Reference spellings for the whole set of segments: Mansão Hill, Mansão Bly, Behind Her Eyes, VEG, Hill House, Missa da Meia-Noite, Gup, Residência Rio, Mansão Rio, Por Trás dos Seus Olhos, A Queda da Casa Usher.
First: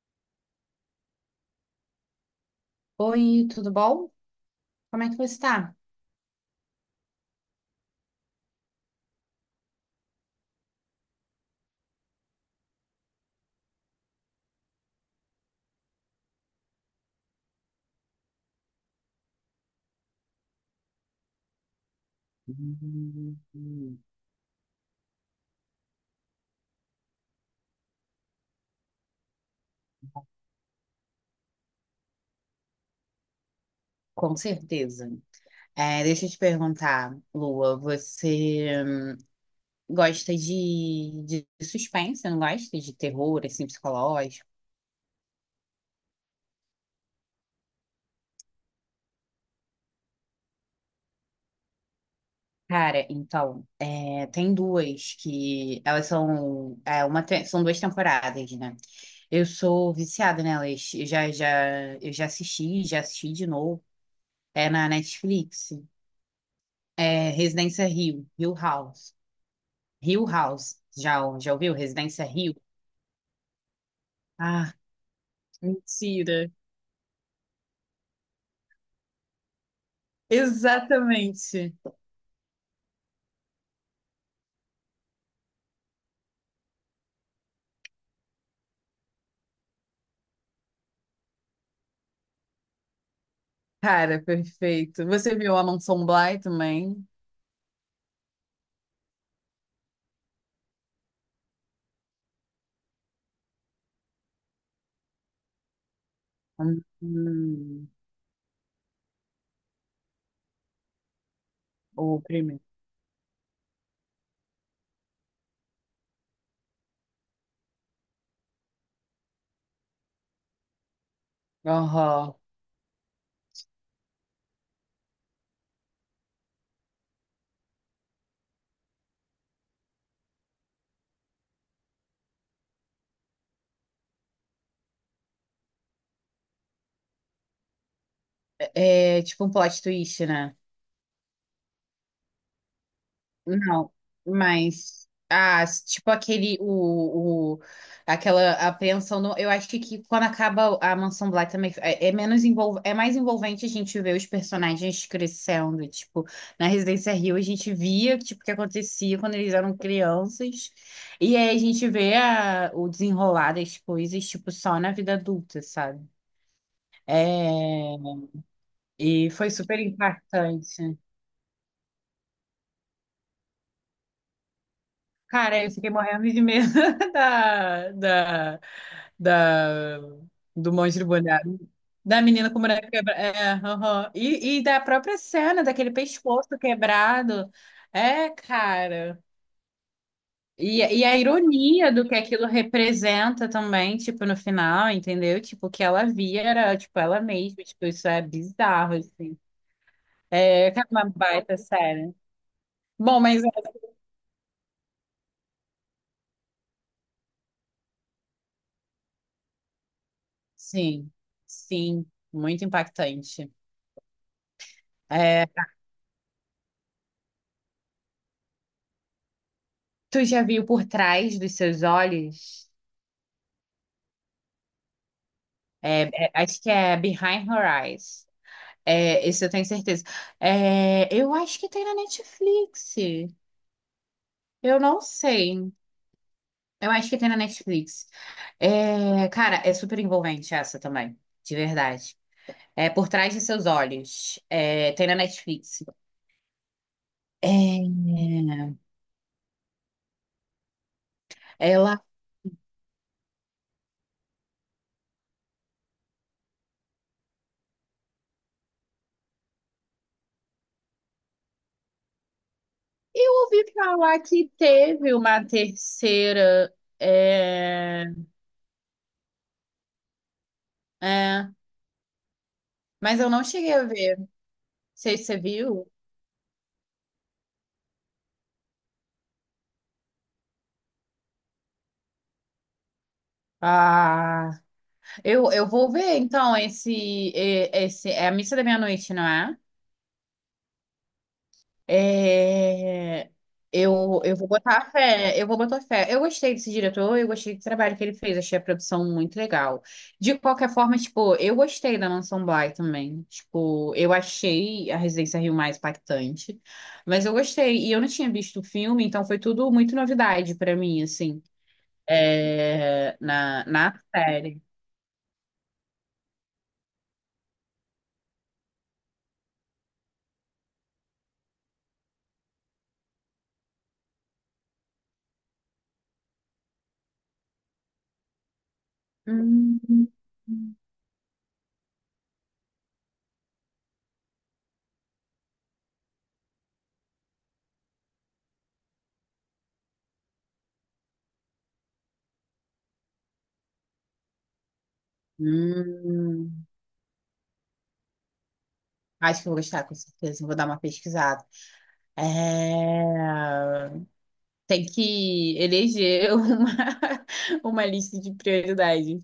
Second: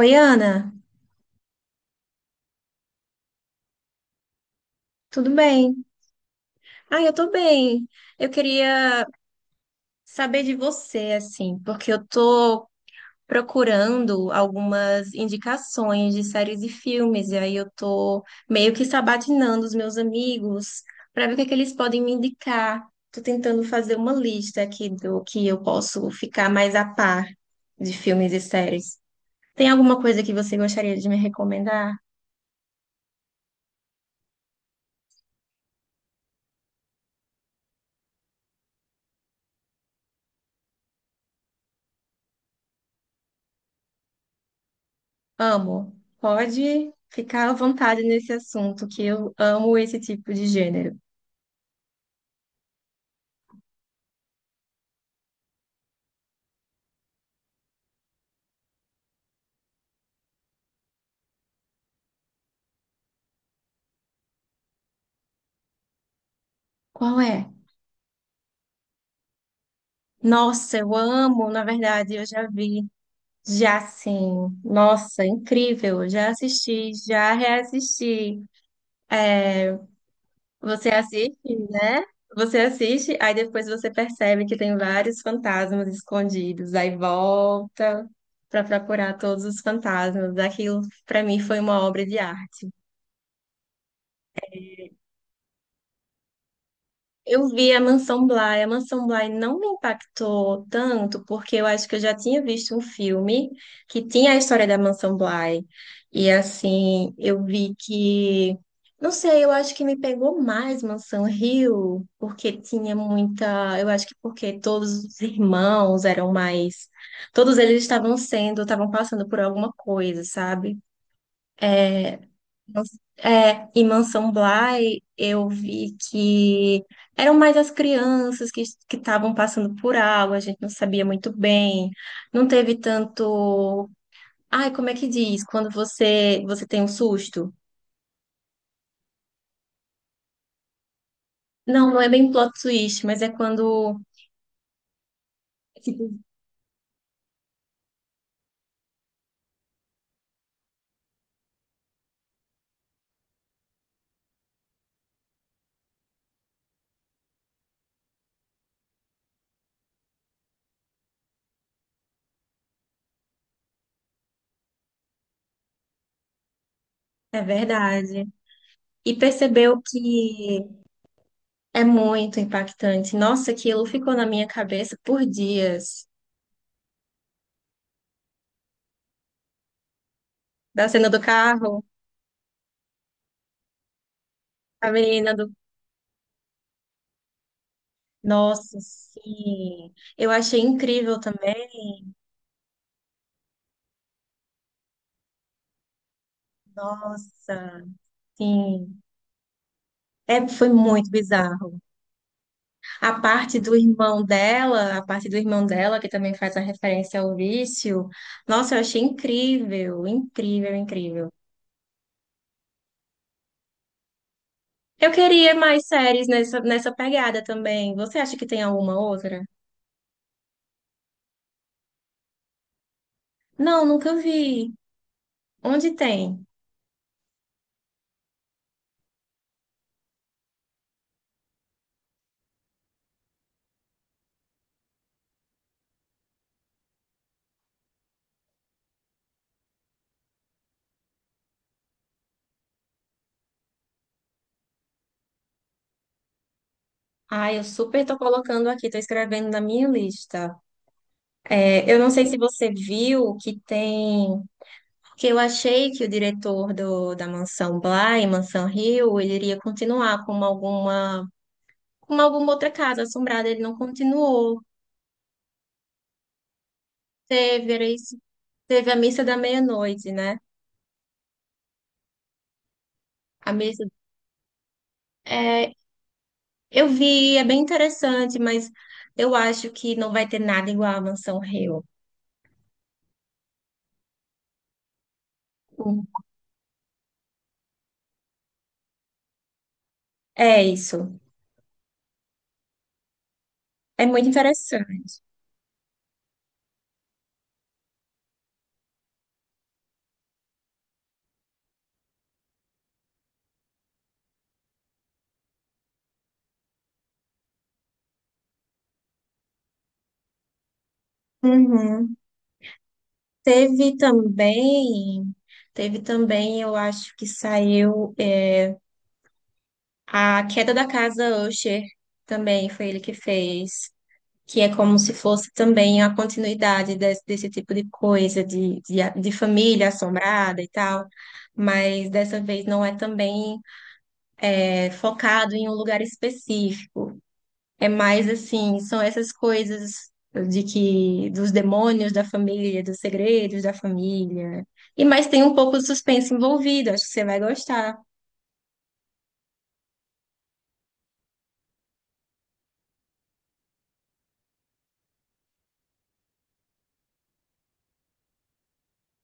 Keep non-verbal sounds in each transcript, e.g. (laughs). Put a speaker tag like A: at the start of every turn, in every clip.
A: Oi, Ana,
B: Oi, tudo bom? Como é que
A: tudo
B: você está?
A: bem? Ah, eu tô bem. Eu queria saber de você, assim, porque eu tô procurando algumas indicações de séries e filmes, e aí eu tô meio que sabatinando os meus amigos para ver o que é que eles podem me indicar. Tô
B: Hum.
A: tentando fazer uma lista aqui do que eu posso ficar mais a par de filmes e séries. Tem alguma coisa que você gostaria de me recomendar?
B: Com certeza. Deixa eu te perguntar, Lua, você gosta de suspense, não gosta de terror, assim, psicológico?
A: Amo. Pode ficar à vontade nesse assunto, que eu amo esse tipo de gênero.
B: Cara, então, tem duas que elas são, uma, são duas temporadas, né? Eu sou viciada nelas. Eu já assisti de novo. É na Netflix.
A: Qual
B: É
A: é?
B: Residência Rio, Hill House. Hill
A: Nossa,
B: House.
A: eu amo,
B: Já
A: na
B: ouviu?
A: verdade,
B: Residência
A: eu já
B: Hill.
A: vi, já sim.
B: Ah,
A: Nossa, incrível, já
B: mentira.
A: assisti, já reassisti. É, você assiste,
B: Exatamente.
A: né? Você assiste, aí depois você percebe que tem vários fantasmas escondidos, aí volta para procurar todos os fantasmas. Aquilo, para mim, foi uma obra de arte.
B: Cara, perfeito. Você viu a Mansão Bly também?
A: Eu vi a Mansão Bly. A Mansão Bly não me impactou tanto, porque eu acho que eu já tinha visto um filme que tinha a história da Mansão Bly. E assim, eu vi
B: Hum,
A: que. Não sei, eu acho que me pegou mais Mansão Rio,
B: o
A: porque
B: primeiro.
A: tinha muita. Eu acho que porque todos os irmãos eram mais. Todos eles estavam sendo, estavam passando por alguma coisa, sabe? É,
B: Aham.
A: é, em Mansão Bly, eu vi que eram mais as crianças que estavam passando por algo, a gente não sabia muito bem, não teve tanto. Ai, como é que diz? Quando você tem um susto?
B: É tipo um plot twist, né?
A: Não, não é bem plot twist, mas é
B: Não,
A: quando.
B: mas ah,
A: Tipo,
B: tipo aquele o aquela apreensão no, eu acho que quando acaba a Mansão Bly também é é mais envolvente a gente ver os personagens crescendo, tipo, na Residência Rio a gente via tipo o que acontecia quando eles eram crianças e aí a gente vê o desenrolar das coisas tipo só na vida adulta, sabe?
A: é
B: É,
A: verdade. E
B: e foi super
A: percebeu que
B: impactante.
A: é muito impactante. Nossa, aquilo ficou na minha cabeça por
B: Cara, eu fiquei
A: dias.
B: morrendo de medo (laughs) da, da, da, do
A: Da
B: monstro
A: cena do
B: boneco.
A: carro,
B: Da menina com o boneco quebrado. É, aham. E da
A: a
B: própria
A: menina do...
B: cena, daquele pescoço quebrado. É,
A: Nossa,
B: cara.
A: sim. Eu achei
B: E a
A: incrível também.
B: ironia do que aquilo representa também, tipo, no final, entendeu? Tipo, o que ela via era, tipo, ela mesma.
A: Nossa,
B: Tipo, isso é bizarro,
A: sim.
B: assim.
A: É, foi
B: É, cara, uma
A: muito
B: baita
A: bizarro.
B: série.
A: A
B: Bom, mas...
A: parte do irmão dela, a parte do irmão dela, que também faz a referência ao vício. Nossa, eu achei incrível, incrível,
B: Sim,
A: incrível.
B: sim. Muito impactante.
A: Eu
B: É.
A: queria mais séries nessa, nessa pegada também. Você acha que tem alguma outra?
B: Tu já viu Por Trás dos Seus Olhos?
A: Não, nunca vi. Onde tem?
B: Acho que é Behind Her Eyes. É, esse eu tenho certeza. É, eu acho que tem na Netflix. Eu não sei. Eu acho que tem na Netflix. É, cara, é super envolvente essa também, de verdade. É Por Trás de Seus Olhos. É, tem na Netflix.
A: Ah, eu
B: É,
A: super tô colocando aqui, tô escrevendo na minha lista. É, eu
B: ela.
A: não sei se você viu que tem. Porque eu achei que o diretor do, da Mansão Bly, Mansão Hill, ele iria continuar com alguma outra casa
B: Eu
A: assombrada. Ele
B: ouvi
A: não
B: falar que
A: continuou.
B: teve uma terceira.
A: Teve, era
B: É,
A: isso, teve a missa da meia-noite, né?
B: é, mas eu não
A: A
B: cheguei
A: missa.
B: a ver. Sei se você
A: É,
B: viu.
A: eu vi, é bem interessante, mas eu acho que não vai ter nada igual a Mansão Hill.
B: Ah, eu vou
A: Hum.
B: ver então esse, esse é a missa da meia-noite, não é?
A: É isso.
B: É,
A: É muito
B: eu vou botar
A: interessante.
B: fé, eu vou botar fé. Eu gostei desse diretor, eu gostei do trabalho que ele fez, achei a produção muito legal. De qualquer forma, tipo, eu gostei da Mansão Bly também. Tipo, eu achei a Residência Rio mais impactante, mas eu gostei. E eu não tinha visto o filme, então foi tudo muito novidade pra mim, assim,
A: Uhum. Teve
B: na série.
A: também, teve também, eu acho que saiu. É, A Queda da Casa Usher também foi ele que fez, que é como se fosse também a continuidade desse tipo de coisa, de
B: Hum,
A: família assombrada e tal, mas dessa vez não é também é, focado em um lugar específico. É mais assim, são essas coisas de que dos demônios da família, dos segredos da família. E mas tem um pouco de suspense
B: hum.
A: envolvido, acho que você vai gostar.
B: Acho que eu vou gostar, com certeza. Vou dar uma pesquisada. É. Tem que eleger (laughs) uma lista de prioridades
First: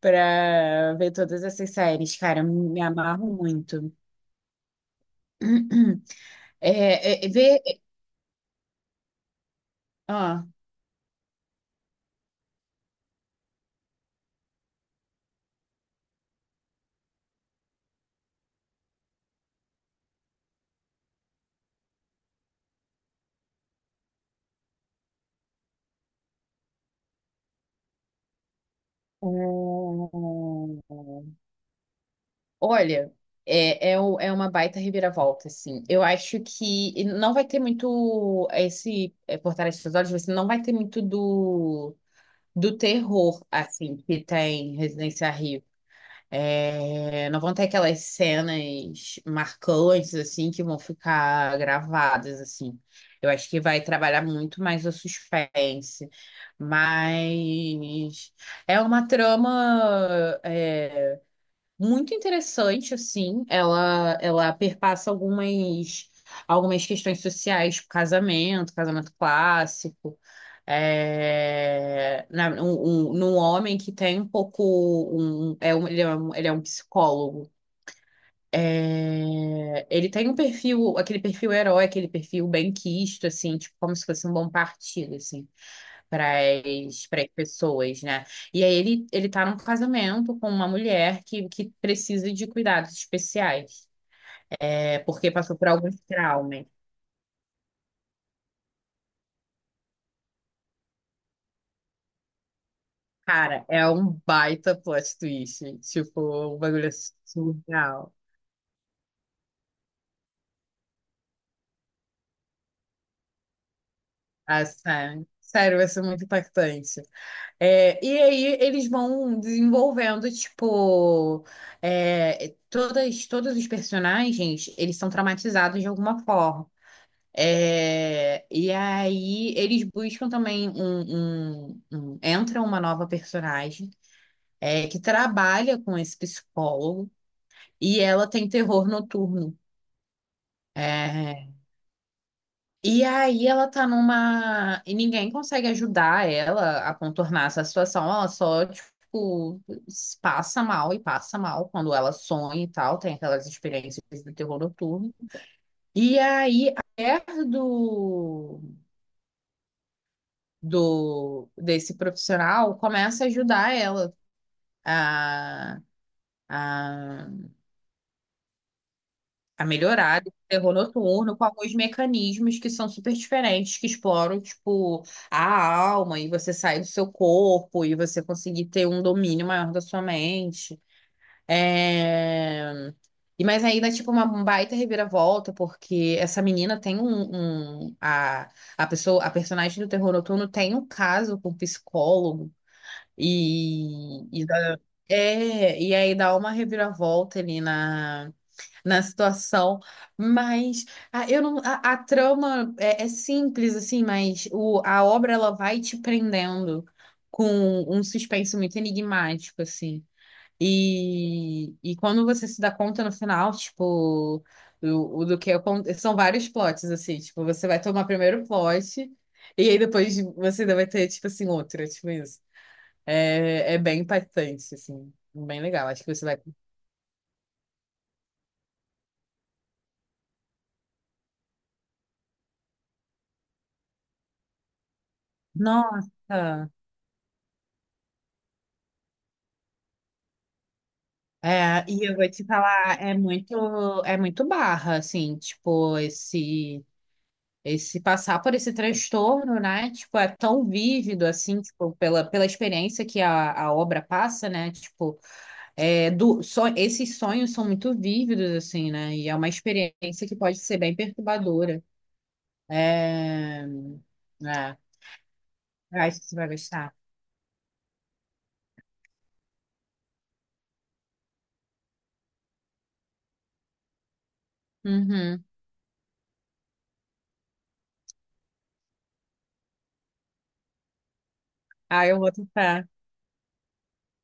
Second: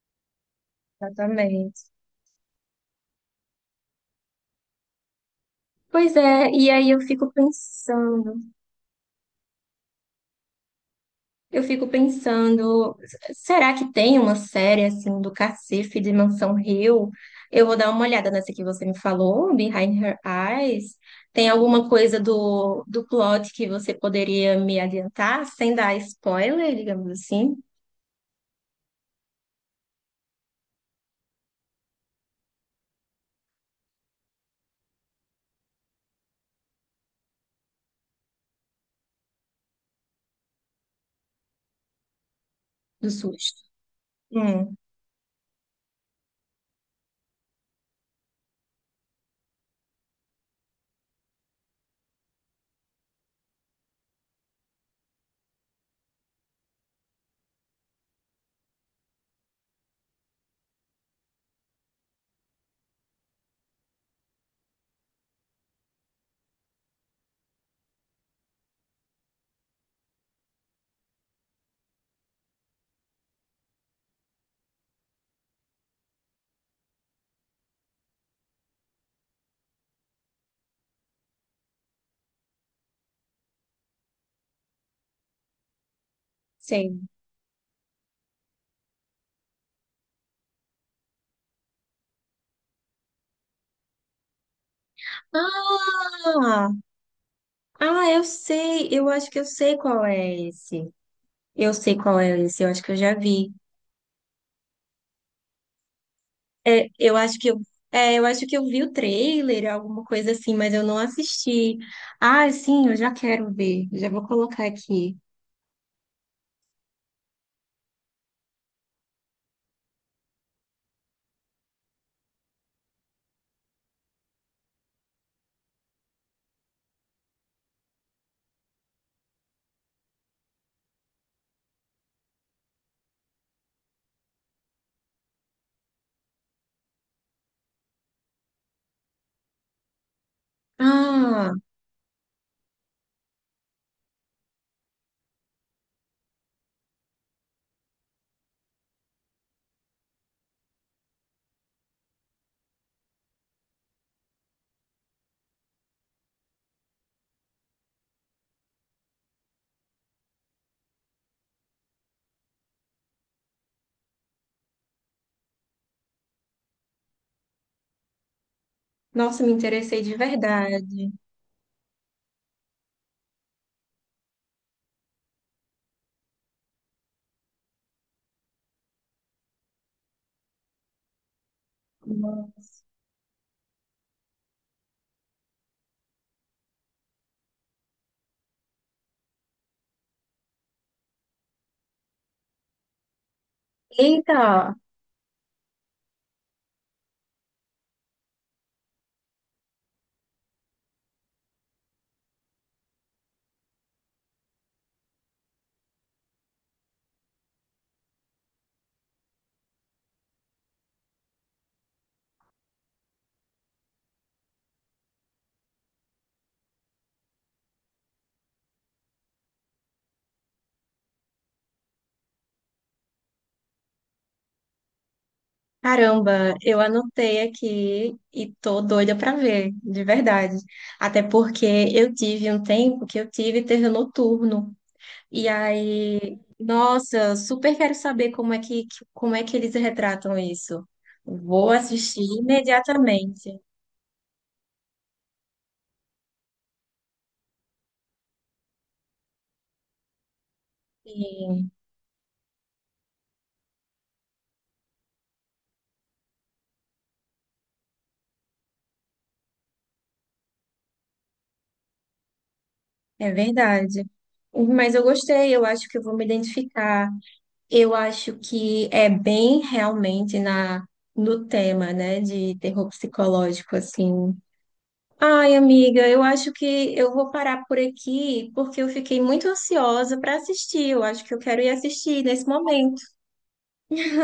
B: para ver todas essas
A: Exatamente.
B: séries, cara. Eu me amarro muito. (clears throat)
A: Pois é, e aí eu fico
B: Ver.
A: pensando.
B: Ah.
A: Eu fico pensando, será que tem uma série assim do cacife de Mansão Hill? Eu vou dar uma olhada nessa que você me falou, Behind Her Eyes. Tem alguma coisa do, do plot que você poderia me adiantar, sem dar spoiler, digamos assim,
B: Olha, é uma baita reviravolta, assim. Eu acho que não vai ter muito esse é, Por Trás dos Olhos, você não vai ter muito do
A: do
B: terror,
A: susto?
B: assim, que
A: Hum,
B: tem Residência Rio. É, não vão ter aquelas cenas marcantes, assim, que vão ficar gravadas, assim. Eu acho que vai trabalhar muito mais o suspense, mas é uma trama muito interessante, assim. Ela perpassa algumas questões sociais, tipo casamento, casamento clássico. Num homem que tem um pouco ele é um psicólogo. É, ele tem um perfil, aquele perfil herói, aquele perfil benquisto, assim, tipo, como se fosse um bom partido, assim para
A: sei.
B: as pessoas, né? E aí ele tá num casamento com uma mulher que precisa de cuidados especiais, é, porque passou por alguns traumas.
A: Ah, ah, eu sei, eu acho que eu sei qual é esse. Eu sei qual é esse, eu acho que eu já vi.
B: Cara, é um baita plot twist, tipo, um
A: É,
B: bagulho
A: eu acho que eu,
B: surreal,
A: é, eu acho que eu vi o trailer, alguma coisa assim, mas eu não assisti. Ah, sim, eu já quero ver. Já vou colocar aqui.
B: assim. Sério, vai ser muito impactante. É, e aí eles vão desenvolvendo, tipo, todos os personagens, eles são traumatizados de alguma forma. É, e aí eles buscam também entra uma nova personagem que trabalha com esse psicólogo e ela tem terror noturno.
A: Ah,
B: É, e aí ela tá numa e ninguém consegue ajudar ela a contornar essa situação. Ela só tipo passa mal e passa mal quando ela sonha e tal, tem aquelas experiências do terror noturno. E aí a mulher do desse profissional começa a ajudar ela a, a,
A: nossa, me
B: a
A: interessei de
B: melhorar o terror
A: verdade.
B: noturno com alguns mecanismos que são super diferentes, que exploram, tipo, a alma e você sair do seu corpo e você conseguir ter um domínio maior da sua mente. É... E mas aí dá tipo, uma um baita reviravolta, porque essa menina tem a pessoa, a personagem do Terror Noturno tem um caso com um psicólogo. E,
A: Eita,
B: e dá- e aí dá uma reviravolta ali na situação, mas a, eu não, a trama é simples, assim, mas a obra ela vai te prendendo com um suspense muito enigmático, assim. E quando você se dá conta no final, tipo, o do que acon- são vários plots, assim, tipo, você vai tomar primeiro plot, e aí depois você ainda vai ter, tipo assim, outra, tipo isso. É, é bem impactante, assim. Bem legal. Acho que você vai.
A: caramba, eu anotei aqui e tô doida pra ver, de verdade. Até porque eu tive um tempo que eu tive terror noturno. E aí,
B: Nossa.
A: nossa, super quero saber como é que eles retratam isso. Vou
B: É, e eu
A: assistir
B: vou te falar,
A: imediatamente.
B: é muito barra, assim, tipo, esse passar por esse transtorno, né? Tipo, é tão vívido, assim,
A: Sim,
B: tipo, pela experiência que a obra passa, né? Tipo, é, do, so, esses sonhos são muito vívidos, assim, né? E é uma experiência que pode ser bem perturbadora.
A: é
B: É,
A: verdade.
B: é,
A: Mas eu gostei, eu acho que
B: eu
A: eu vou
B: acho
A: me
B: que você vai gostar.
A: identificar. Eu acho que é bem realmente na no tema, né, de terror psicológico assim.
B: Uhum.
A: Ai, amiga, eu acho que eu vou parar por aqui porque eu fiquei muito ansiosa para assistir. Eu acho que eu quero ir
B: Ah, eu
A: assistir
B: vou
A: nesse
B: tentar.
A: momento.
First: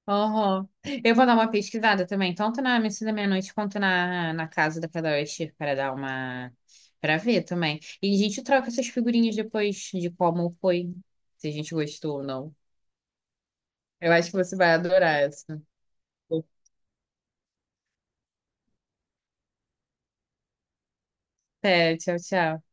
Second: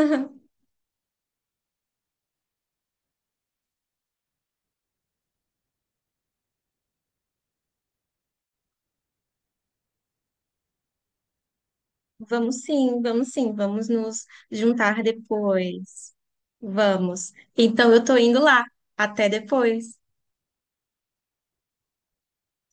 B: Uhum. Eu vou dar uma pesquisada também, tanto na Missa da Meia-Noite quanto na Casa da Cadastro, para dar uma. Para ver também. E a gente troca essas figurinhas depois de como foi, se a gente gostou ou não.
A: Vamos sim, vamos sim, vamos
B: Eu
A: nos
B: acho que você vai
A: juntar
B: adorar essa.
A: depois. Vamos. Então eu tô indo lá. Até depois.
B: É, tchau, tchau.